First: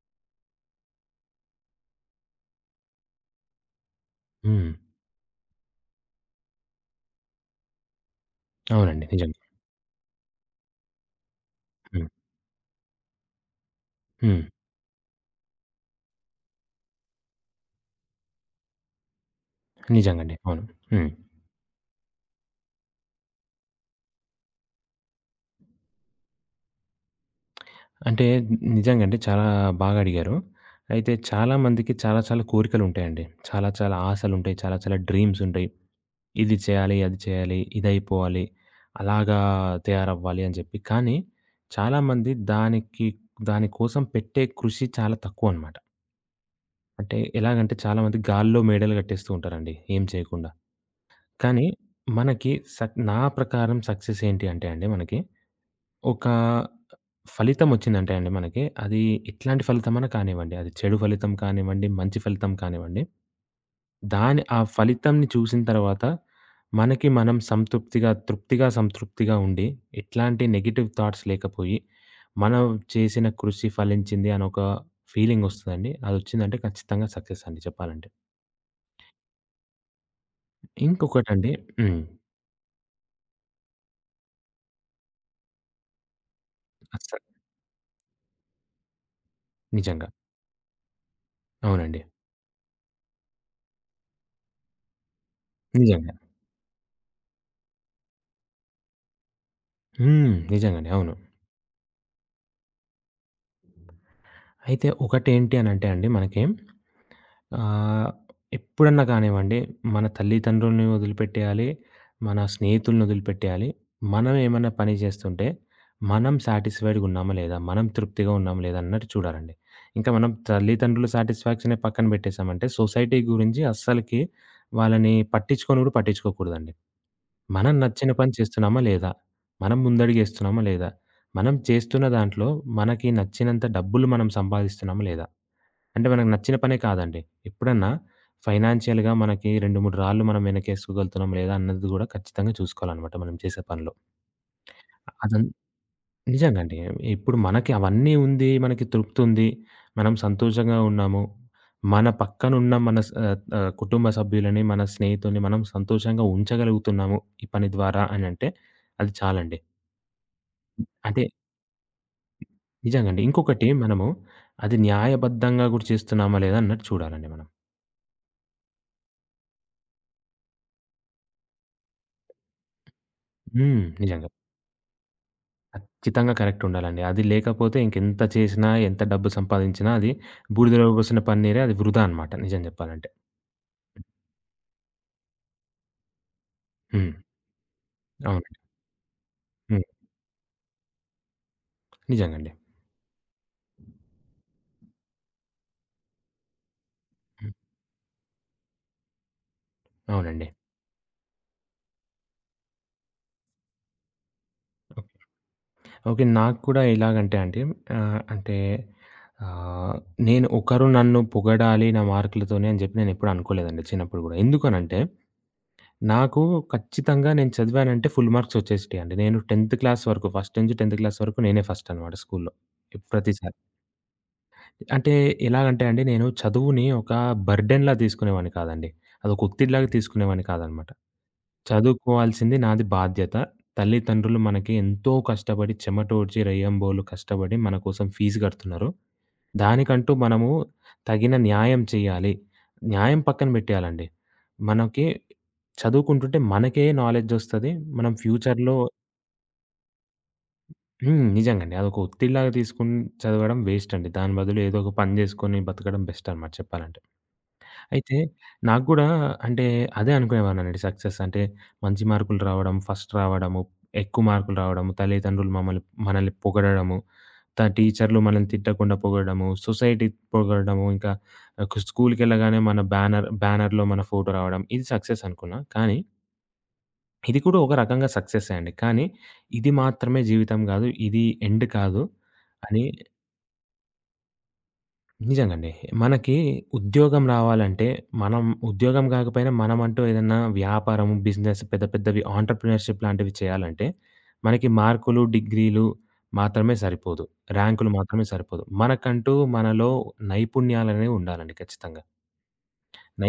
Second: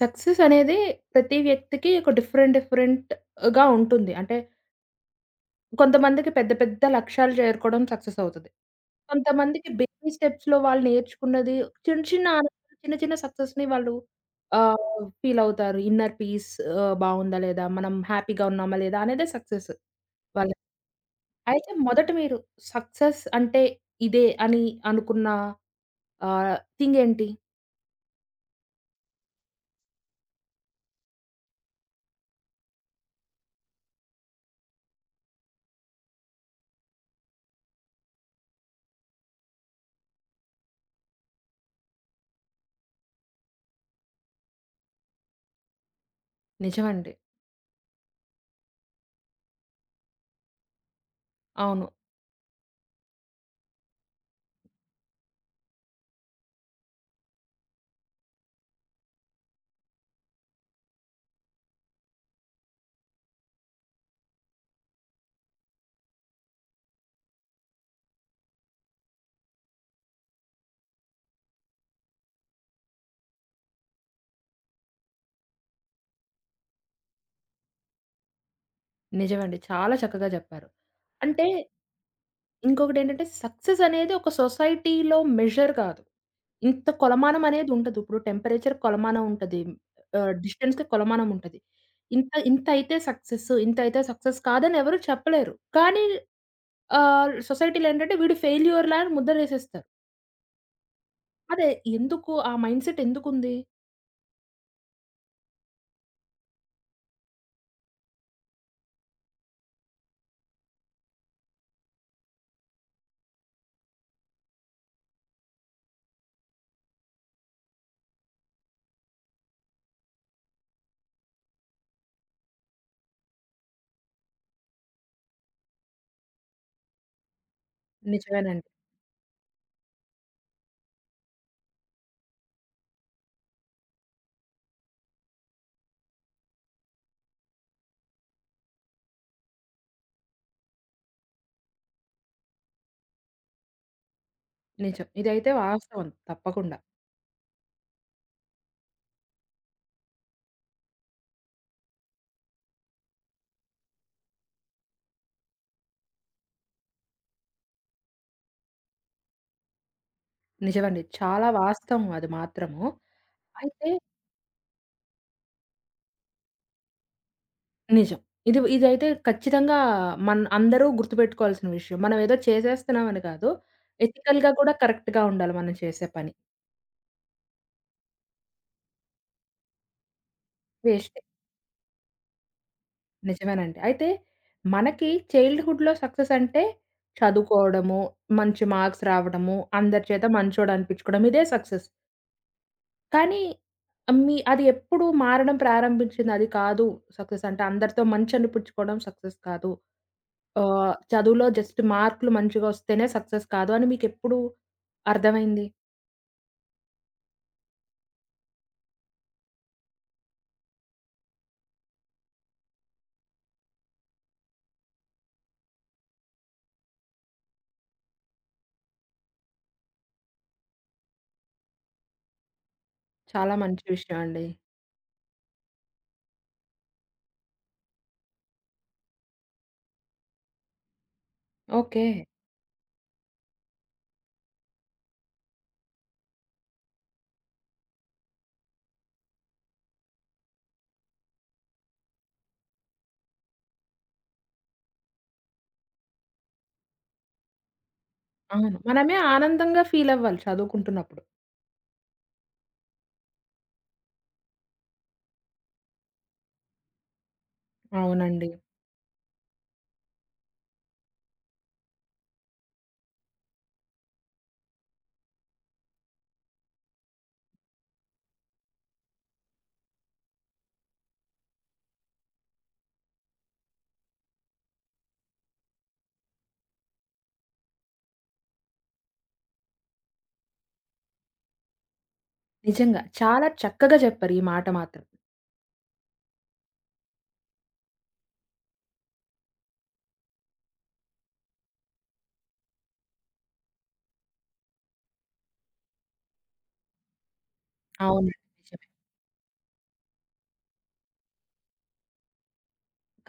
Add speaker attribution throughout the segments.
Speaker 1: Success అనేది ప్రతి వ్యక్తికి ఒక డిఫరెంట్ డిఫరెంట్‌గా ఉంటుంది. అంటే
Speaker 2: హ్మ్.
Speaker 1: కొంతమందికి పెద్ద పెద్ద లక్ష్యాలు చేరుకోవడం సక్సెస్ అవుతది.
Speaker 2: అవునండి. నిజంగా.
Speaker 1: కొంతమందికి బేబీ స్టెప్స్‌లో వాళ్ళు నేర్చుకున్నది చిన్న
Speaker 2: హ్మ్.
Speaker 1: చిన్న ఆనందాలు, చిన్న చిన్న సక్సెస్‌ని వాళ్ళు
Speaker 2: హ్మ్.
Speaker 1: ఫీల్ అవుతారు. ఇన్నర్ పీస్ బావుందా లేదా? మనం హ్యాపీగా ఉన్నామా లేదా? అనేదే సక్సెస్
Speaker 2: నిజంగండి.
Speaker 1: వాళ్ళకి.
Speaker 2: అవును. హ్మ్.
Speaker 1: అయితే మొదట మీరు సక్సెస్ అంటే ఇదే అని అనుకున్న థింగ్ ఏంటి?
Speaker 2: అంటే నిజంగండి చాలా బాగా అడిగారు. అయితే చాలా మందికి చాలా చాలా కోరికలుంటాయండి. చాలా చాలా ఆశలుంటాయి. చాలా చాలా డ్రీమ్స్ ఉంటాయి. ఇది చేయాలి, అది చేయాలి, ఇదైపోవాలి, అలాగా తయారవ్వాలి అని చెప్పి. కానీ చాలామంది దానికి దాని కోసం పెట్టే కృషి చాలా తక్కువనమాట.
Speaker 1: నిజమండి.
Speaker 2: అంటే ఎలాగంటే చాలామంది గాల్లో మేడలు కట్టేస్తూ ఉంటారండి ఏం చేయకుండా. కానీ
Speaker 1: అవును.
Speaker 2: మనకి నా ప్రకారం సక్సెస్ ఏంటి అంటే అండి మనకి ఒక ఫలితమొచ్చిందంటే అండి మనకి, అది ఎట్లాంటి ఫలితమన్నా కానివ్వండి. అది చెడు ఫలితం కానివ్వండి, మంచి ఫలితం కానివ్వండి. దాని ఆ ఫలితంని చూసిన తర్వాత మనకి మనం సంతృప్తిగా, తృప్తిగా, సంతృప్తిగా ఉండి, ఎట్లాంటి నెగెటివ్ థాట్స్ లేకపోయి, మనం చేసిన కృషి ఫలించింది అని ఒక ఫీలింగొస్తదండి. అదొచ్చిందంటే ఖచ్చితంగా సక్సెస్ అండి చెప్పాలంటే.
Speaker 1: నిజమండి. చాలా చక్కగా జెప్పారు. అంటే
Speaker 2: ఇంకొకటండి. హ్మ్.
Speaker 1: ఇంకొకటేంటంటే సక్సెస్ అనేది ఒక సొసైటీలో మెజర్ కాదు. ఇంత
Speaker 2: అస్సలు
Speaker 1: కొలమానం అనేది ఉండదు. ఇప్పుడు టెంపరేచర్ కొలమానం ఉంటది.
Speaker 2: నిజంగా.
Speaker 1: డిస్టెన్స్‌కి కొలమానం ఉంటది.
Speaker 2: అవునండి.
Speaker 1: ఇంత ఇంతైతే సక్సెస్, ఇంతైతే సక్సెస్ కాదని ఎవరు చెప్పలేరు. కానీ
Speaker 2: నిజంగా.
Speaker 1: సొసైటీలో ఏంటంటే వీడు ఫెయిల్యూర్‌లా అని ముద్రేసేస్తారు.
Speaker 2: హ్మ్. నిజంగండి. అవును.
Speaker 1: అదే ఎందుకు ఆ మైండ్‌సెట్ ఎందుకుంది?
Speaker 2: అయితే ఒకటేంటి అనంటే అండి మనకి ఆహ్, ఎప్పుడన్నా కానివ్వండి, మన తల్లిదండ్రులని వదిలిపెట్టేయాలి, మన స్నేహితులని వదిలిపెట్టేయాలి. మనం ఏమన్నా పని జేస్తుంటే, మనం సాటిస్ఫైడ్‌గా ఉన్నామా లేదా? మనం తృప్తిగా ఉన్నామా లేదా? అన్నట్టు చూడాలండి. ఇంకా మనం తల్లిదండ్రుల సాటిస్ఫాక్షనే పక్కన పెట్టేసామంటే, సొసైటీ గురించి అస్సలకి వాళ్ళని పట్టించుకొని గూడా పట్టించుకోకూడదండి. మనం నచ్చిన పని
Speaker 1: నిజమేనండి.
Speaker 2: చేస్తున్నామా లేదా? మనం ముందడుగేస్తున్నామా లేదా? మనం చేస్తున్న దాంట్లో మనకి నచ్చినంత డబ్బులు మనం సంపాదిస్తున్నామా లేదా? అంటే మనకు నచ్చిన పనే కాదండి. ఎప్పుడన్నా ఫైనాన్షియల్‌గా మనకి 2, 3 రాళ్లు మనం వెనకేసుకోగలుగుతున్నాం లేదా అన్నది గూడా ఖచ్చితంగా చూసుకోవాలనమాట మనం చేసే పనిలో.
Speaker 1: నిజం.
Speaker 2: అదన్
Speaker 1: ఇదైతే వాస్తవం
Speaker 2: నిజంగా అండి.
Speaker 1: తప్పకుండా.
Speaker 2: ఇప్పుడు మనకి అవన్నీ ఉంది, మనకి తృప్తుంది, మనం సంతోషంగా ఉన్నాము. మన పక్కనున్న మన కుటుంబ సభ్యులని, మన స్నేహితుల్ని మనం సంతోషంగా ఉంచగలుగుతున్నాము ఈ పని ద్వారా అనంటే అది చాలండి.
Speaker 1: నిజమండి.
Speaker 2: అంటే
Speaker 1: చాలా వాస్తవం అది మాత్రము.
Speaker 2: నిజంగా అండి. ఇంకొకటి
Speaker 1: అయితే
Speaker 2: మనము అది న్యాయబద్ధంగా గూడా చేస్తున్నామా లేదా అన్నట్టు చూడాలండి మనం.
Speaker 1: నిజం. ఇదైతే ఖచ్చితంగా మన అందరూ గుర్తుపెట్టుకోవాల్సిన విషయం. మనం ఏదో చేసేస్తున్నామని కాదు.
Speaker 2: హ్మ్. నిజంగా.
Speaker 1: ఎథికల్‌గా కూడా కరెక్ట్‌గా ఉండాలి మనం చేసే
Speaker 2: ఖచ్చితంగా
Speaker 1: పని.
Speaker 2: కరెక్ట్ ఉండాలండి. అది లేకపోతే ఇంకెంత చేసినా, ఎంత డబ్బు సంపాదించినా అది బూడిదలో
Speaker 1: వేస్టే.
Speaker 2: పోసిన పన్నీరే అది వృధా అనమాట నిజం చెప్పాలంటే.
Speaker 1: నిజమేనండి. అయితే మనకి చైల్డ్‌హుడ్‌లో సక్సెస్ అంటే
Speaker 2: హ్మ్.
Speaker 1: చదువుకోవడము,
Speaker 2: అవునండి.
Speaker 1: మంచి మార్క్స్ రావడము,
Speaker 2: హ్మ్.
Speaker 1: అందరి చేత మంచోడు అనిపించుకోవడం ఇదే సక్సెస్.
Speaker 2: నిజంగండి.
Speaker 1: కానీ మీ అది ఎప్పుడు మారడం ప్రారంభించింది. అది కాదు సక్సెస్
Speaker 2: హ్మ్.
Speaker 1: అంటే అందరితో మంచి అనిపించుకోవడం సక్సెస్ కాదు.
Speaker 2: అవునండి.
Speaker 1: చదువులో జస్ట్ మార్కులు మంచిగా వస్తేనే సక్సెస్ కాదు అని మీకెప్పుడు అర్థమైంది?
Speaker 2: ఓకే. నాకు కూడా ఎలాగంటే అండి అంటే ఆహ్, నేను ఒకరు నన్ను పొగడాలి నా మార్కులతోనే అని చెప్పి నేనెప్పుడు అనుకోలేదండి చిన్నప్పుడు గూడా. ఎందుకనంటే నాకు ఖచ్చితంగా నేను చదివానంటే ఫుల్ మార్క్స్ వచ్చేసేటియండి. నేను 10థ్ క్లాస్ వరకు ఫస్ట్ నుంచి 10థ్ క్లాస్ వరకు నేనే ఫస్ట్ అనమాట స్కూల్‌లో. ప్రతిసారి.
Speaker 1: చాలా మంచి విషయం అండి.
Speaker 2: అంటే ఎలాగంటే అండి, నేను చదువుని ఒక బర్డెన్‌లా తీసుకునేవాడిని కాదండి. అదొక ఒత్తిడిలాగా తీసుకునేవాడిని కాదనమాట.
Speaker 1: ఓకే.
Speaker 2: చదువుకోవాల్సింది నాది బాధ్యత. తల్లిదండ్రులు మనకి ఎంతో కష్టపడి చెమటోడ్చి, రేయింబోలు కష్టపడి మన కోసం ఫీజు కడుతున్నారు. దానికంటూ మనము తగిన న్యాయం చేయాలి. న్యాయం పక్కన పెట్టేయాలండి. మనకి చదువుకుంటుంటే మనకే నాలెడ్జ్ ఒస్తది. మనం ఫ్యూచర్‌లో
Speaker 1: అవును. మనమే ఆనందంగా ఫీల్ అవ్వాలి చదువుకుంటున్నప్పుడు.
Speaker 2: హ్మ్. నిజంగండి. అదొక ఒత్తిడిలాగా తీసుకొని చదవడం వేస్ట్ అండి. దాని బదులు ఏదో ఒక పని జేసుకొని బతకడం బెస్ట్ అనమాట చెప్పాలంటే. అయితే
Speaker 1: అవునండి.
Speaker 2: నాకు గూడా అంటే అదే అనుకునేవాడినండి సక్సెస్ అంటే మంచి మార్కులు రావడం, ఫస్ట్ రావడము, ఎక్కువ మార్కులు రావడము, తల్లిదండ్రులు మమ్మల్ని మనల్ని పొగడము, టీచర్లు మనల్ని తిట్టకుండా పొగడము, సొసైటీ పొగడము, ఇంకా ఒక స్కూలుకెళ్ళగానే మన బ్యానర్‌లో మన ఫోటో రావడం ఇది సక్సెస్ అనుకున్నా. కానీ ఇది కూడా ఒక రకంగా సక్సెస్సే అండి. కానీ ఇది మాత్రమే జీవితం గాదు. ఇది ఎండ్ కాదు అని
Speaker 1: నిజంగా. చాలా చక్కగా చెప్పారు ఈ మాట మాత్రం.
Speaker 2: నిజంగండి. మనకి ఉద్యోగం రావాలంటే, మనం ఉద్యోగం గాకపోయినా మనమంటూ ఏదన్నా వ్యాపారం, బిజినెస్ పెద్ద పెద్దవి ఆంటర్‌ప్రెన్యూర్‌షిప్ లాంటివి చేయాలంటే, మనకి మార్కులు, డిగ్రీలు మాత్రమే సరిపోదు. ర్యాంకులు మాత్రమే
Speaker 1: అవునండి.
Speaker 2: సరిపోదు.
Speaker 1: నిజమే.
Speaker 2: మనకంటూ మనలో నైపుణ్యాలనేవి ఉండాలండి ఖచ్చితంగా.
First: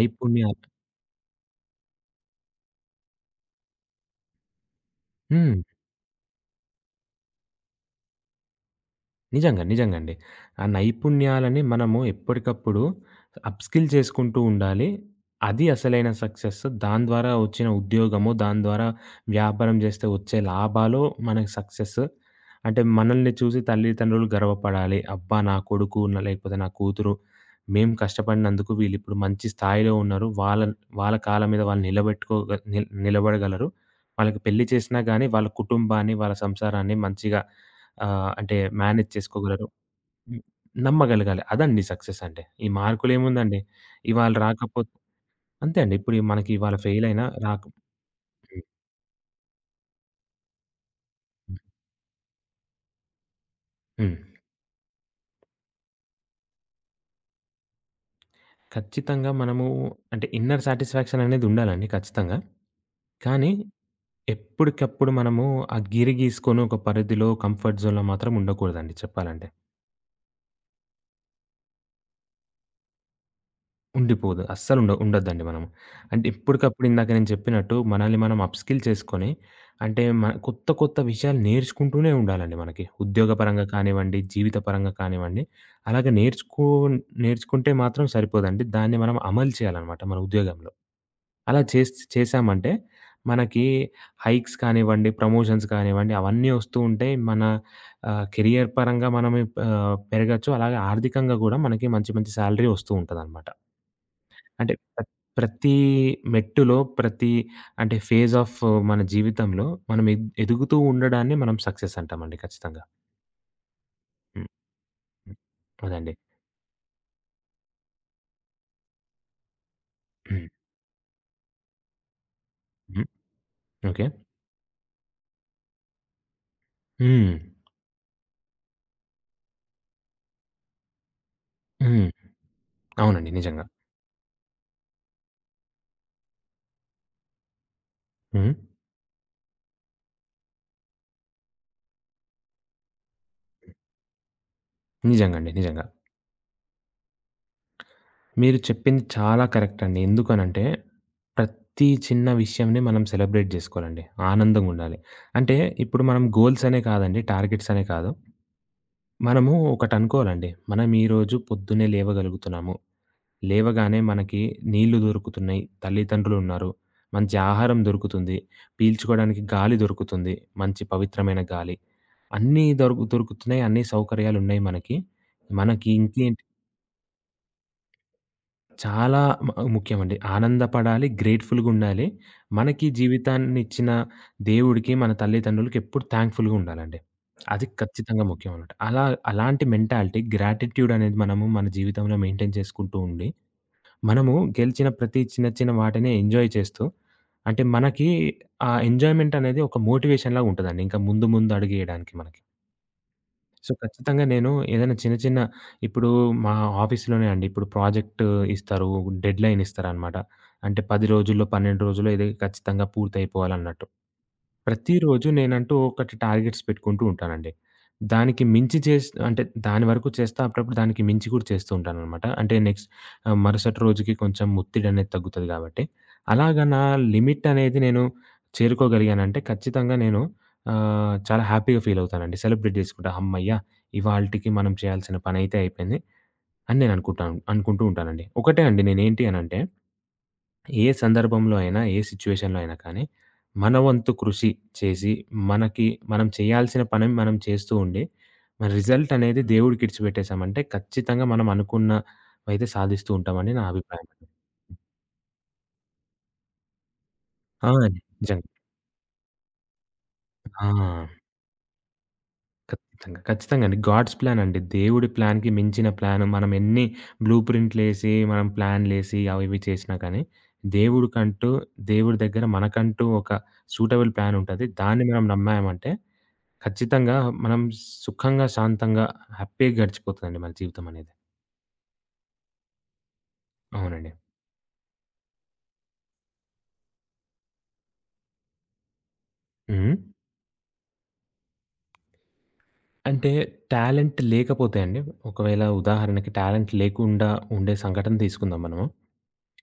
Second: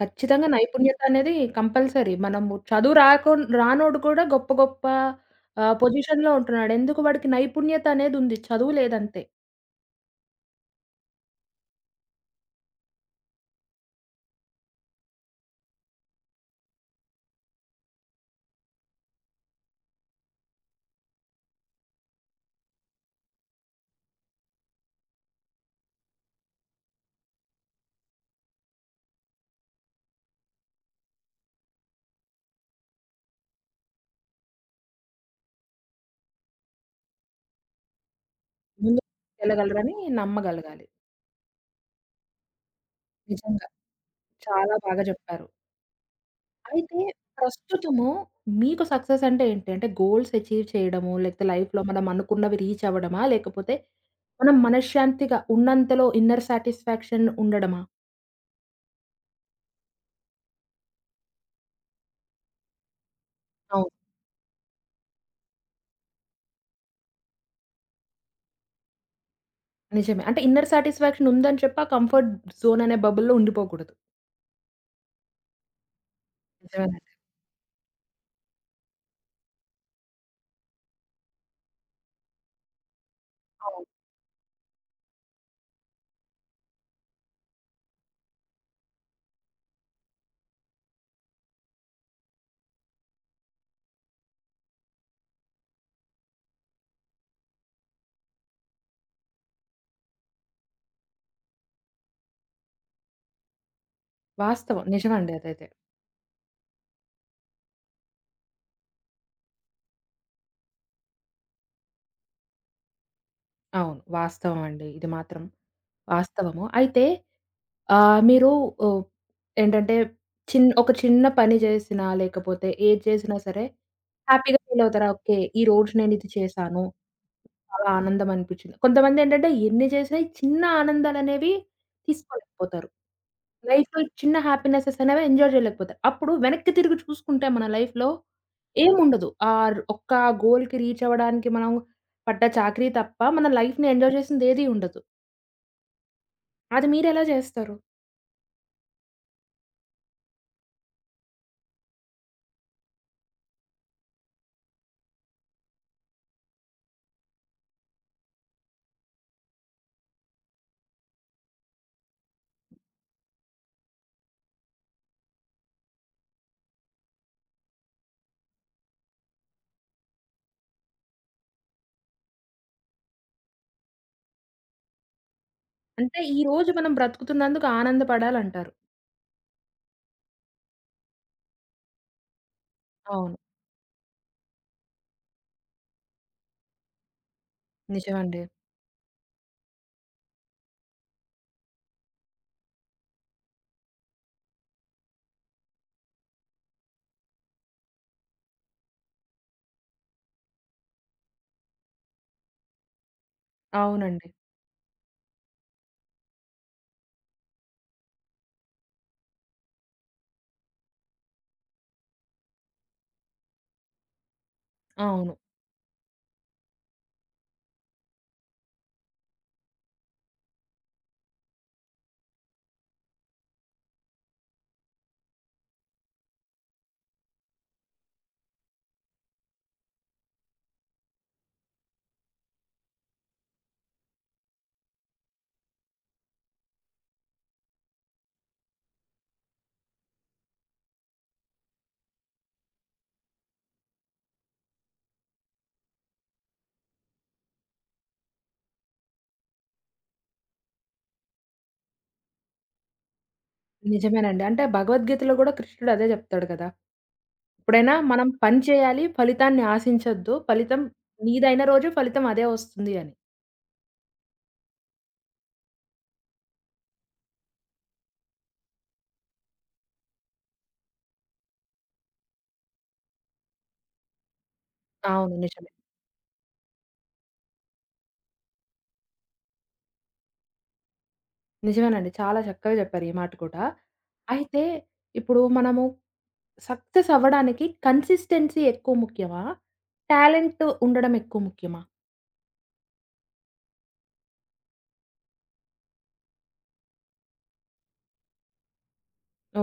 Speaker 1: ఖచ్చితంగా నైపుణ్యత అనేది కంపల్సరీ. మనము చదువు రానోడు కూడా గొప్ప గొప్ప
Speaker 2: హ్మ్.
Speaker 1: పొజిషన్‌లో ఉంటున్నాడు. ఎందుకు వాడికి నైపుణ్యత అనేది ఉంది. చదువు లేదంతే.
Speaker 2: నిజంగా. నిజంగండి. ఆ నైపుణ్యాలని మనము ఎప్పటికప్పుడు అప్‌స్కిల్ చేసుకుంటూ ఉండాలి. అది అసలైన సక్సెస్. దాని ద్వారా వచ్చిన ఉద్యోగము, దాని ద్వారా వ్యాపారం చేస్తే వచ్చే లాభాలు మనకి సక్సెస్. అంటే మనల్ని చూసి తల్లిదండ్రులు గర్వపడాలి. అబ్బా! నా కొడుకు లేకపోతే నా కూతురు మేము కష్టపడినందుకు వీళ్ళిప్పుడు మంచి స్థాయిలో ఉన్నారు. వాళ్ళ వాళ్ళ కాళ్ళ మీద వాళ్ళు నిలబెట్టుకోగ నిల్ నిలబడగలరు. వాళ్ళకి పెళ్లి చేసినా గాని వాళ్ళ కుటుంబాన్ని, వాళ్ళ సంసారాన్ని మంచిగా ఆ! అంటే మేనేజ్ చేసుకోగలరు.
Speaker 1: ముందుకెళ్ళగలరని
Speaker 2: హ్మ్.
Speaker 1: నమ్మగలగాలి.
Speaker 2: నమ్మగలగాలి. అదండి సక్సెస్ అంటే. ఈ మార్కులేముందండి,
Speaker 1: నిజంగా.
Speaker 2: ఇవాళ
Speaker 1: చాలా
Speaker 2: రాకపోతే
Speaker 1: బాగా చెప్పారు.
Speaker 2: అంతే అండి. ఇప్పుడు మనకి ఇవాళ
Speaker 1: అయితే
Speaker 2: ఫెయిల్ అయినా రాక
Speaker 1: ప్రస్తుతము
Speaker 2: హ్మ్.
Speaker 1: మీకు సక్సెస్ అంటే ఏంటి? అంటే గోల్స్ అచీవ్ చేయడము, లేకపోతే
Speaker 2: హ్మ్.
Speaker 1: లైఫ్‌లో మనం అనుకున్నవి రీచ్ అవ్వడమా? లేకపోతే
Speaker 2: హ్మ్.
Speaker 1: మనం మనశ్శాంతిగా ఉన్నంతలో ఇన్నర్ సాటిస్ఫాక్షన్ ఉండడమా?
Speaker 2: ఖచ్చితంగా మనము అంటే ఇన్నర్ సాటిస్ఫాక్షన్ అనేది ఉండాలండి ఖచ్చితంగా. కానీ
Speaker 1: అవును.
Speaker 2: ఎప్పటికప్పుడు మనము ఆ గిరి గీసుకొని ఒక పరిధిలో కంఫర్ట్ జోన్‌లో మాత్రం ఉండకూడదండి చెప్పాలంటే.
Speaker 1: నిజమే. అంటే ఇన్నర్ సాటిస్ఫాక్షన్ ఉందని చెప్పి ఆ కంఫర్ట్ జోన్ అనే బబుల్‌లో ఉండిపోకూడదు.
Speaker 2: ఉండిపోదు. ఉండొద్దండి మనము. అంటే ఎప్పటికప్పుడు
Speaker 1: నిజమేనండి.
Speaker 2: ఇందాక నేను చెప్పినట్టు మనల్ని మనం అప్‌స్కిల్ చేసుకొని అంటే కొత్త కొత్త విషయాలు నేర్చుకుంటూనే ఉండాలండి మనకి. ఉద్యోగపరంగా
Speaker 1: అవును.
Speaker 2: కానివ్వండి, జీవిత పరంగా కానివ్వండి. అలాగే నేర్చుకుంటే మాత్రం సరిపోదండి. దాన్ని మనం అమలు చేయాలనమాట మన ఉద్యోగంలో. అలా చేశామంటే మనకి హైక్స్ కానివ్వండి, ప్రమోషన్స్ కానివ్వండి అవన్నీ వస్తూ ఉంటాయి. మన కెరియర్ పరంగా మనమే పెరగచ్చు. అలాగే ఆర్థికంగా గూడా మనకి మంచి మంచి సాలరీ వస్తూ ఉంటదనమాట. అంటే
Speaker 1: వాస్తవం. నిజమండి అదైతే.
Speaker 2: ప్రతి మెట్టులో, ప్రతి అంటే ఫేజ్ ఆఫ్ మన జీవితంలో మనం ఎదుగుతూ ఉండడాన్ని మనం సక్సెస్ అంటామండి ఖచ్చితంగా.
Speaker 1: అవును.
Speaker 2: హ్మ్.
Speaker 1: వాస్తవం అండి. ఇది
Speaker 2: హ్మ్.
Speaker 1: మాత్రం
Speaker 2: అదండి.
Speaker 1: వాస్తవము. అయితే మీరు ఓహ్, ఏంటంటే
Speaker 2: హ్మ్.
Speaker 1: ఒక చిన్న పని చేసినా, లేకపోతే ఏది
Speaker 2: హ్మ్.
Speaker 1: చేసినా సరే
Speaker 2: ఓకే.
Speaker 1: హ్యాపీగా ఫీలవుతారా? ఓకే. ఈ రోజు నేనిది చేశాను.
Speaker 2: హ్మ్.
Speaker 1: చాలా ఆనందం అనిపిచ్చింది. కొంతమందేంటంటే ఎన్ని చేసినా ఈ చిన్న ఆనందాలనేవి
Speaker 2: హ్మ్.
Speaker 1: తీసుకోలేకపోతారు.
Speaker 2: అవునండి. నిజంగా.
Speaker 1: లైఫ్‌లో ఈ చిన్న హ్యాపీనెసెస్ అనేవి ఎంజాయ్ జేయలేకపోతారు. అప్పుడు వెనక్కి తిరిగి చూసుకుంటే మన లైఫ్‌లో
Speaker 2: హ్మ్.
Speaker 1: ఏముండదు. ఒక్క గోల్‌కి రీచ్ అవ్వడానికి మనం పడ్డ చాకరీ తప్ప మన లైఫ్‌ని ఎంజాయ్ చేసిందేది ఉండదు.
Speaker 2: నిజంగండి. నిజంగా.
Speaker 1: అది మీరెలా చేస్తారు?
Speaker 2: మీరు చెప్పింది చాలా కరెక్ట్ అండి. ఎందుకనంటే ప్రతి చిన్న విషయంని మనం సెలబ్రేట్ జేసుకోవాలండి. ఆనందంగుండాలి. అంటే ఇప్పుడు మనం గోల్స్ అనే కాదండి, టార్గెట్స్ అనే కాదు. మనము ఒకటనుకోవాలండి. మనం ఈరోజు పొద్దున్నే లేవగలుగుతున్నాము. లేవగానే మనకి నీళ్ళు దొరుకుతున్నాయి. తల్లిదండ్రులున్నారు. మంచి ఆహారం దొరుకుతుంది. పీల్చుకోవడానికి గాలి దొరుకుతుంది. మంచి పవిత్రమైన గాలి. అన్నీ దొరుకుతున్నాయి. అన్ని సౌకర్యాలున్నాయి మనకి. మనకి
Speaker 1: అంటే ఈ
Speaker 2: ఇంకేంటి
Speaker 1: రోజు మనం బ్రతుకుతున్నందుకు ఆనందపడాలంటారు.
Speaker 2: చాలా మ ముఖ్యమండి. ఆనందపడాలి. గ్రేట్‌ఫుల్‌గుండాలి. మనకి
Speaker 1: అవును.
Speaker 2: జీవితాన్నిచ్చిన దేవుడికి, మన తల్లిదండ్రులకి ఎప్పుడు థాంక్‌ఫుల్‌గా ఉండాలండి. అది ఖచ్చితంగా
Speaker 1: నిజమండి.
Speaker 2: ముఖ్యం అన్నమాట. అలా అలాంటి మెంటాలిటీ గ్రాటిట్యూడ్ అనేది మనము మన జీవితంలో మెయింటైన్ చేసుకుంటూ ఉండి మనము గెలిచిన ప్రతి చిన్న చిన్న వాటిని ఎంజాయ్ చేస్తూ అంటే మనకి ఆ ఎంజాయ్‌మెంట్ అనేది ఒక మోటివేషన్‌లాగా ఉంటదండి. ఇంకా ముందు ముందు అడుగేయడానికి మనకి. సో, ఖచ్చితంగా
Speaker 1: అవునండి.
Speaker 2: నేను ఏదైనా చిన్న చిన్న ఇప్పుడు మా ఆఫీస్‌లోనే అండి. ఇప్పుడు ప్రాజెక్ట్ ఇస్తారు. డెడ్‌లైన్ ఇస్తారనమాట. అంటే 10 రోజుల్లో, 12 రోజుల్లో ఇది ఖచ్చితంగా పూర్తయిపోవాలన్నట్టు. ప్రతిరోజు
Speaker 1: అవును.
Speaker 2: నేనంటూ ఒకటి టార్గెట్స్ పెట్టుకుంటూ ఉంటానండి. దానికి మించి అంటే దాని వరకు చేస్తా, అప్పుడప్పుడు దానికి మించి కూడా చేస్తూ ఉంటాననమాట. అంటే మరుసటి రోజుకి కొంచెం ఒత్తిడనేది తగ్గుతది గాబట్టి. అలాగా నా లిమిట్ అనేది నేను చేరుకోగలిగానంటే ఖచ్చితంగా నేను చాలా హ్యాపీగా ఫీలవుతానండి. సెలబ్రేట్ జేసుకుంటా. హమ్మయ్య! ఇవాల్టికి మనం చేయాల్సిన పనైతే అయిపోయింది అని నేననుకుంటాను. అనుకుంటూ ఉంటానండి. ఒకటే అండి నేనేంటి అనంటే ఏ సందర్భంలో అయినా, ఏ సిట్యుయేషన్‌లో అయినా కానీ, మన వంతు కృషి చేసి, మనకి మనం చేయాల్సిన పనిని మనం చేస్తూ ఉండి, మన రిజల్ట్ అనేది దేవుడికి ఇడిచిపెట్టేసామంటే, ఖచ్చితంగా మనం అనుకున్నవైతే సాధిస్తూ ఉంటామని నా అభిప్రాయం అండి.
Speaker 1: నిజమేనండి. అంటే భగవద్గీతలో గూడా కృష్ణుడు అదే జెప్తాడు కదా!
Speaker 2: ఆ!
Speaker 1: ఎప్పుడైనా
Speaker 2: అండి.
Speaker 1: మనం
Speaker 2: నిజంగా.
Speaker 1: పని చేయాలి, ఫలితాన్ని ఆశించొద్దు.
Speaker 2: ఆ!
Speaker 1: ఫలితం నీదైన రోజు ఫలితం అదే వస్తుంది అని.
Speaker 2: ఖచ్చితంగా. ఖచ్చితంగా అండి. గాడ్స్ ప్లాన్ అండి. దేవుడి ప్లాన్‌కి మించిన ప్లాన్ మనం ఎన్ని బ్లూ ప్రింట్‌లేసి, మనం ప్లాన్‌లేసి అవి ఇవి చేసినా కానీ, దేవుడికంటూ, దేవుడి దగ్గర మనకంటూ ఒక సూటబుల్ ప్లాన్ ఉంటది. దాన్ని మనం
Speaker 1: అవును. నిజమే.
Speaker 2: నమ్మామంటే ఖచ్చితంగా మనం సుఖంగా, శాంతంగా, హ్యాపీగా గడిచిపోతదండి మన జీవితం అనేది.
Speaker 1: నిజమేనండి. చాలా చక్కగా జెప్పారు ఈ మాట కూడా.
Speaker 2: అవునండి.
Speaker 1: అయితే ఇప్పుడు మనము సక్సెస్ అవ్వడానికి కన్సిస్టెన్సీ ఎక్కువ ముఖ్యమా?
Speaker 2: హ్మ్.
Speaker 1: టాలెంట్ ఉండడం ఎక్కువ ముఖ్యమా?
Speaker 2: అంటే టాలెంట్ లేకపోతే అండి, ఒకవేళ ఉదాహరణకి టాలెంట్ లేకుండా ఉండే సంఘటన తీసుకుందాం మనము.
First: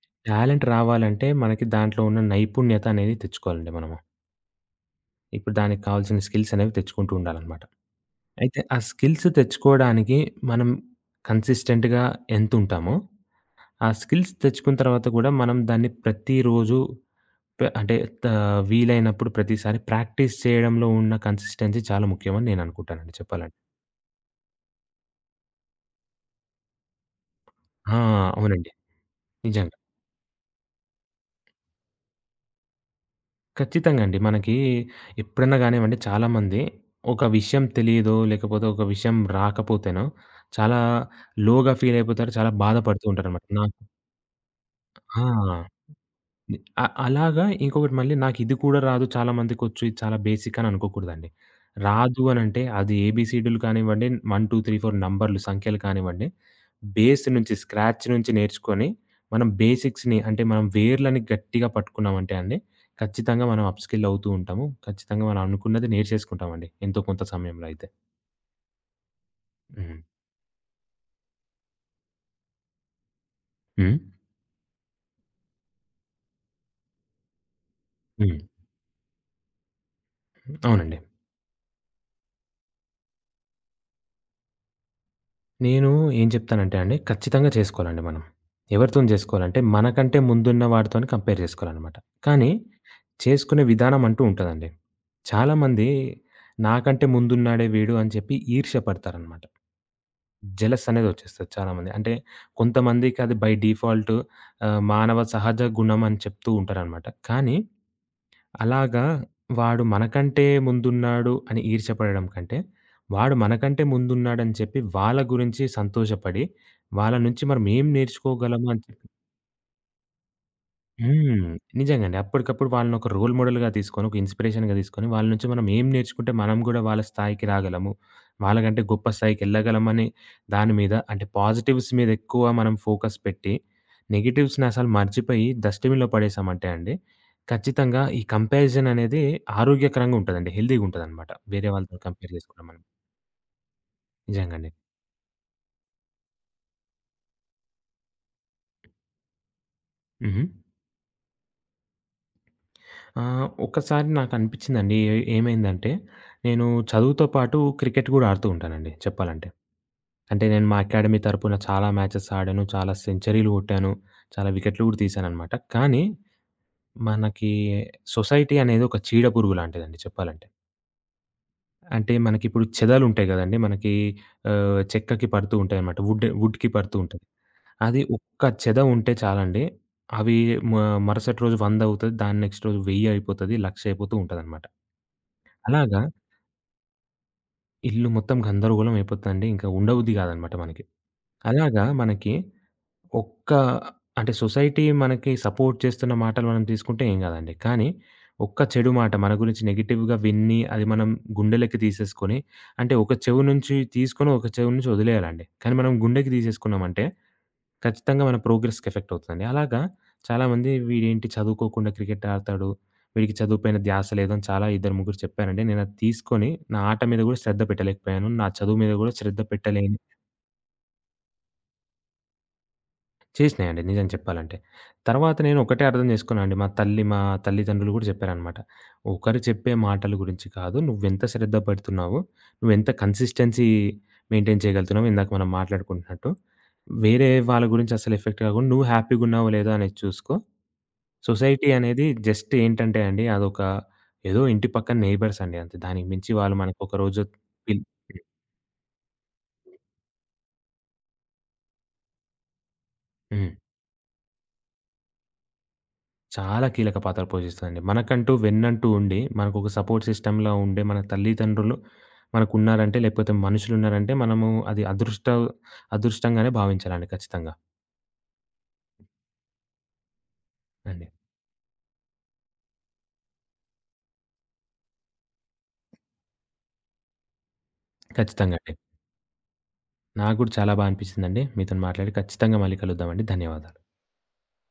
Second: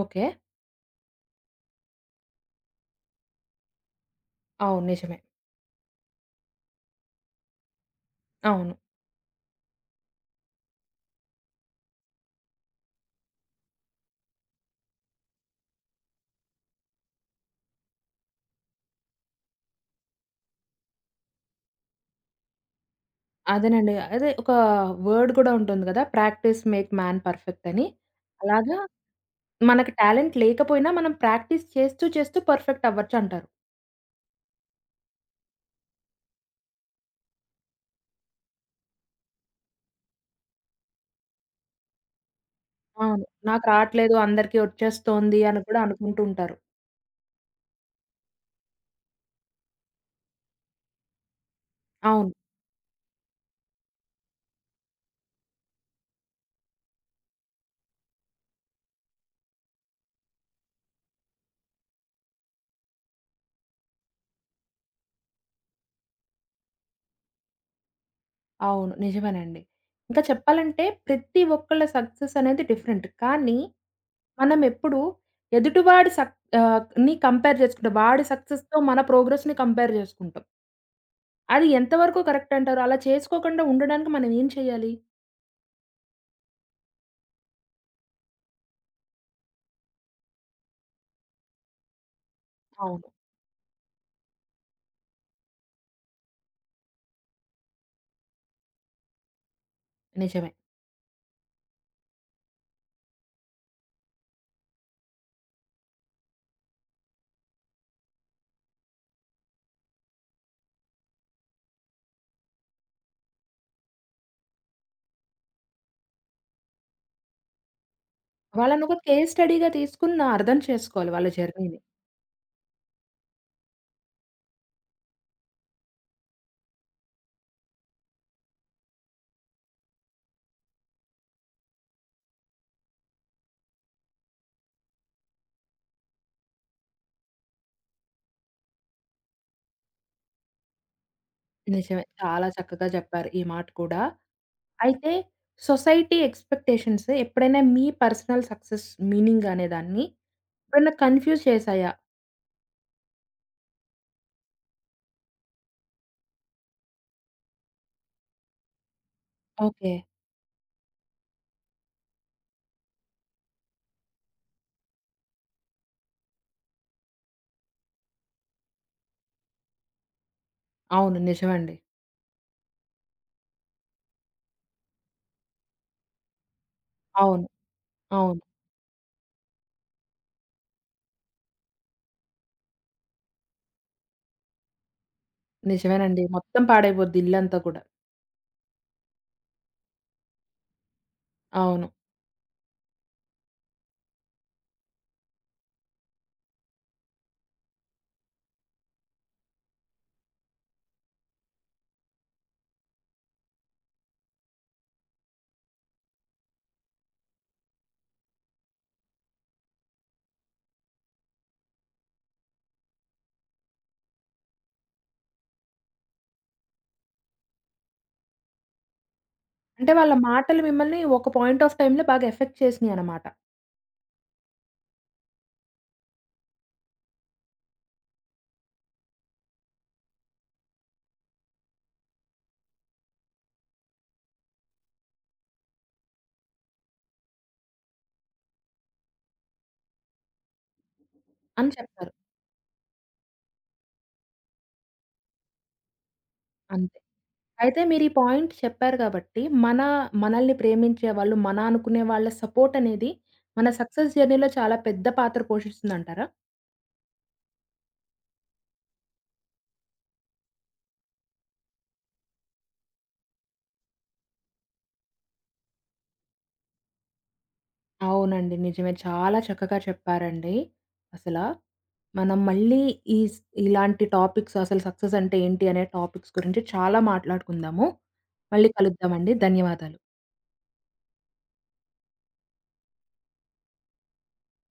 Speaker 1: ఓకే.
Speaker 2: టాలెంట్ రావాలంటే మనకి దాంట్లో ఉన్న నైపుణ్యత అనేది తెచ్చుకోవాలండి మనము.
Speaker 1: అవును. నిజమే.
Speaker 2: ఇప్పుడు దానికి కావాల్సిన స్కిల్స్ అనేవి తెచ్చుకుంటూ ఉండాలనమాట. అయితే
Speaker 1: అవును.
Speaker 2: ఆ స్కిల్స్ తెచ్చుకోవడానికి మనం కన్సిస్టెంట్‌గా ఎంతుంటామో, ఆ స్కిల్స్ తెచ్చుకున్న తర్వాత కూడా మనం దాన్ని ప్రతిరోజు పె అంటే త వీలైనప్పుడు ప్రతిసారి ప్రాక్టీస్ చేయడంలో ఉన్న కన్సిస్టెన్సీ చాలా ముఖ్యమని నేననుకుంటానండి చెప్పాలంటే.
Speaker 1: అదేనండి. అదే ఒక వర్డ్ గూడా ఉంటుంది గదా! ప్రాక్టీస్ మేక్ మ్యాన్ పర్ఫెక్ట్ అని.
Speaker 2: ఆ! అవునండి.
Speaker 1: అలాగా
Speaker 2: నిజంగా.
Speaker 1: మనకి టాలెంట్ లేకపోయినా మనం ప్రాక్టీస్ చేస్తూ, చేస్తూ పర్ఫెక్ట్ అవ్వచ్చంటారు.
Speaker 2: ఖచ్చితంగా అండి. మనకి ఎప్పుడన్నా గానివ్వండి చాలామంది ఒక విషయం తెలీదో, లేకపోతే ఒక విషయం రాకపోతేనో చాలా లోగా ఫీల్ అయిపోతారు. చాలా బాధపడుతూ
Speaker 1: అవును.
Speaker 2: ఉంటారనమాట.
Speaker 1: నాకు
Speaker 2: నాకు
Speaker 1: రాట్లేదు, అందరికీ వచ్చేస్తోంది
Speaker 2: ఆ!
Speaker 1: అని కూడా అనుకుంటూ ఉంటారు.
Speaker 2: అలాగా ఇంకొకటి మళ్ళీ నాకిది కూడా రాదు చాలా మందికొచ్చు, ఇది చాలా బేసిక్ అని అనుకోకూడదండి. రాదు
Speaker 1: అవును.
Speaker 2: అనంటే అది ఏబీసీడీలు కానివ్వండి, 1, 2, 3, 4 నంబర్లు సంఖ్యలు కానివ్వండి, బేస్ నుంచి స్క్రాచ్ నుంచి నేర్చుకొని, మనం బేసిక్స్‌ని అంటే మనం వేర్లని గట్టిగా పట్టుకున్నామంటే అండి, ఖచ్చితంగా మనం అప్‌స్కిల్ అవుతూ ఉంటాము. ఖచ్చితంగా మనం అనుకున్నది నేర్చేసుకుంటామండి ఎంతో కొంత సమయంలో అయితే.
Speaker 1: అవును. నిజమేనండి.
Speaker 2: హ్మ్.
Speaker 1: ఇంకా చెప్పాలంటే ప్రతి ఒక్కళ్ళ సక్సెస్ అనేది డిఫరెంట్. కానీ
Speaker 2: హ్మ్.
Speaker 1: మనం ఎప్పుడు ఎదుటివాడి ని కంపేర్ చేసుకుంటాం. వాడి
Speaker 2: హ్మ్.
Speaker 1: సక్సెస్‌తో మన ప్రోగ్రెస్‌ని కంపేర్ చేసుకుంటాం.
Speaker 2: అవునండి.
Speaker 1: అది ఎంతవరకు కరెక్ట్ అంటారు? అలా చేసుకోకుండా ఉండడానికి మనం ఏం చేయాలి?
Speaker 2: నేను ఏం చెప్తానంటే అండి, ఖచ్చితంగా చేసుకోవాలండి మనం. ఎవరితోని చేసుకోవాలంటే, మనకంటే ముందున్న వాడితోని కంపేర్ చేసుకోవాలనమాట. కానీ,
Speaker 1: అవును.
Speaker 2: చేసుకునే విధానం అంటూ ఉంటదండి. చాలామంది నాకంటే ముందున్నాడే వీడు అని చెప్పి ఈర్ష్య పడతారనమాట.
Speaker 1: నిజమే.
Speaker 2: జెలస్ అనేదొచ్చేస్తది చాలామంది. అంటే, కొంతమందికి అది బై డిఫాల్ట్ మానవ సహజ గుణం అని చెప్తూ ఉంటారనమాట. కానీ అలాగా వాడు మనకంటే ముందున్నాడు అని ఈర్ష్యపడడం కంటే, వాడు మనకంటే ముందున్నాడని చెప్పి వాళ్ళ గురించి సంతోషపడి, వాళ్ళ నుంచి మనం ఏం నేర్చుకోగలము అని
Speaker 1: వాళ్ళనొక
Speaker 2: చెప్పి
Speaker 1: కేస్ స్టడీగా తీసుకుని నా అర్థం చేసుకోవాలి వాళ్ళ
Speaker 2: హ్మ్.
Speaker 1: జర్నీని.
Speaker 2: నిజంగండి. అప్పటికప్పుడు వాళ్ళనొక రోల్ మోడల్‌గా తీసుకొని, ఒక ఇన్‌స్పిరేషన్‌గా తీసుకొని, వాళ్ళ నుంచి మనం ఏం నేర్చుకుంటే మనం గూడా వాళ్ళ స్థాయికి రాగలము. వాళ్ళకంటే గొప్ప స్థాయికెళ్ళగలమని దాని మీద అంటే పాజిటివ్స్ మీద ఎక్కువ మనం ఫోకస్ పెట్టి, నెగెటివ్స్‌ని అసలు మర్చిపోయి డస్ట్‌బిన్‌లో పడేసామంటే అండి, ఖచ్చితంగా ఈ కంపారిజన్ అనేది ఆరోగ్యకరంగా ఉంటదండి. హెల్తీగుంటదనమాట. వేరే వాళ్ళతో
Speaker 1: నిజమే.
Speaker 2: కంపేర్
Speaker 1: చాలా
Speaker 2: చేసుకోవడం మనం.
Speaker 1: చక్కగా చెప్పారు ఈ మాట కూడా.
Speaker 2: నిజంగండి.
Speaker 1: అయితే సొసైటీ ఎక్స్‌పెక్టేషన్స్ ఎప్పుడైనా మీ పర్సనల్ సక్సెస్ మీనింగ్ అనే దాన్ని
Speaker 2: హుహు.
Speaker 1: ఎప్పుడైనా కన్‌ఫ్యూజ్ చేశాయా?
Speaker 2: ఆ! ఒక్కసారి నాకనిపిచ్చిందండి. ఏమైందంటే, నేను చదువుతో పాటు క్రికెట్ గూడా ఆడుతూ ఉంటానండి చెప్పాలంటే.
Speaker 1: ఓకే.
Speaker 2: అంటే నేను మా అకాడమీ తరపున చాలా మ్యాచెస్ ఆడాను. చాలా సెంచరీలు గొట్టాను. చాలా వికెట్లు గూడా తీశాననమాట. కానీ మనకి సొసైటీ అనేది ఒక చీడ పురుగు లాంటిదండి చెప్పాలంటే.
Speaker 1: అవును. నిజమండి.
Speaker 2: అంటే మనకిప్పుడు చెదలుంటాయి గదండీ! మనకి చెక్కకి పడుతూ ఉంటాయనమాట. వుడ్‌కి పడుతూ ఉంటది.
Speaker 1: అవును.
Speaker 2: అది
Speaker 1: అవును.
Speaker 2: ఒక్క చెద ఉంటే చాలండి. అవి మ మరుసటి రోజు 100 అవుతది. దాని నెక్స్ట్ రోజు 1000 అయిపోతది. 1,00,000 అయిపోతూ ఉంటదనమాట. అలాగా
Speaker 1: నిజమేనండి. మొత్తం పాడైపోద్ది ఇల్లంతా కూడా.
Speaker 2: ఇల్లు మొత్తం గందరగోళం అయిపోతుందండి. ఇంకా ఉండబుద్ధి కాదనమాట మనకి. అలాగా
Speaker 1: అవును.
Speaker 2: మనకి ఒక్క అంటే సొసైటీ మనకి సపోర్ట్ చేస్తున్న మాటలు మనం తీసుకుంటే ఏం కాదండి. కానీ ఒక్క చెడు మాట మన గురించి నెగెటివ్‌గా విని అది మనం గుండెలకి తీసేసుకొని అంటే ఒక చెవి నుంచి తీసుకొని ఒక చెవి నుంచి వదిలేయాలండి. కానీ మనం గుండెకి తీసేసుకున్నామంటే ఖచ్చితంగా మన ప్రోగ్రెస్‌కి ఎఫెక్ట్ అవుతదండి. అలాగా చాలామంది వీడేంటి చదువుకోకుండా క్రికెట్ ఆడతాడు. వీడికి చదువుపైన ధ్యాస లేదు అని చాలా ఇద్దరు ముగ్గురు చెప్పారండి. నేనది తీసుకొని నా ఆట మీద గూడా శ్రద్ధ పెట్టలేకపోయాను. నా చదువు మీద గూడా శ్రద్ధ
Speaker 1: అంటే
Speaker 2: పెట్టలేని
Speaker 1: వాళ్ళ మాటలు మిమ్మల్ని ఒక పాయింట్ ఆఫ్ టైమ్‌లో బాగా ఎఫెక్ట్ చేసినియన్నమాట
Speaker 2: చేసినాయండి నిజం చెప్పాలంటే. తర్వాత నేను ఒకటే అర్థం చేసుకున్నా అండి. మా తల్లిదండ్రులు గూడా చెప్పారనమాట. ఒకరు చెప్పే మాటల గురించి కాదు. నువ్వెంత శ్రద్ధ పెడుతున్నావు, నువ్వెంత కన్సిస్టెన్సీ మెయింటైన్ చేయగలుగుతున్నావు ఇందాక మనం మాట్లాడుకుంటున్నట్టు. వేరే వాళ్ళ గురించి అసలు ఎఫెక్ట్ కాకుండా నువ్వు హ్యాపీ‌గున్నావో లేదో అనేది చూసుకో. సొసైటీ
Speaker 1: అని
Speaker 2: అనేది
Speaker 1: చెప్పారు.
Speaker 2: జస్ట్ ఏంటంటే అండి అదొక ఏదో ఇంటి పక్కన నెయిబర్స్ అండి అంతే. దానికి మించి వాళ్ళు మనకు
Speaker 1: అంతే.
Speaker 2: ఒకరోజు
Speaker 1: అయితే
Speaker 2: పిల్
Speaker 1: మీరు ఈ పాయింట్ చెప్పారు కాబట్టి మనల్ని ప్రేమించే వాళ్ళు, మన అనుకునే వాళ్ళ సపోర్ట్ అనేది
Speaker 2: హ్మ్.
Speaker 1: మన సక్సెస్ జర్నీలో చాలా పెద్ద పాత్ర పోషిస్తుందంటారా?
Speaker 2: చాలా కీలక పాత్ర పోషిస్తదండి. మనకంటూ వెన్నంటూ ఉండి, మనకొక సపోర్ట్ సిస్టమ్‌లా ఉండే మన తల్లిదండ్రులు మనకున్నారంటే లేకపోతే మనుషులున్నారంటే మనము అది అదృష్టంగానే భావించాలండి ఖచ్చితంగా.
Speaker 1: అవునండి. నిజమే. చాలా చక్కగా చెప్పారండి
Speaker 2: అండి.
Speaker 1: అసలా. మనం మళ్ళీ ఈ స్ ఇలాంటి టాపిక్స్ అసలు సక్సెస్ అంటే ఏంటి అనే టాపిక్స్ గురించి చాలా మాట్లాడుకుందాము.
Speaker 2: ఖచ్చితంగా
Speaker 1: మళ్ళీ
Speaker 2: అండి.
Speaker 1: కలుద్దామండి. ధన్యవాదాలు.
Speaker 2: నాకు కూడా చాలా అనిపిచ్చిందండి. మీతోని మాట్లాడి ఖచ్చితంగా మళ్ళీ కలుద్దామండి. ధన్యవాదాలు.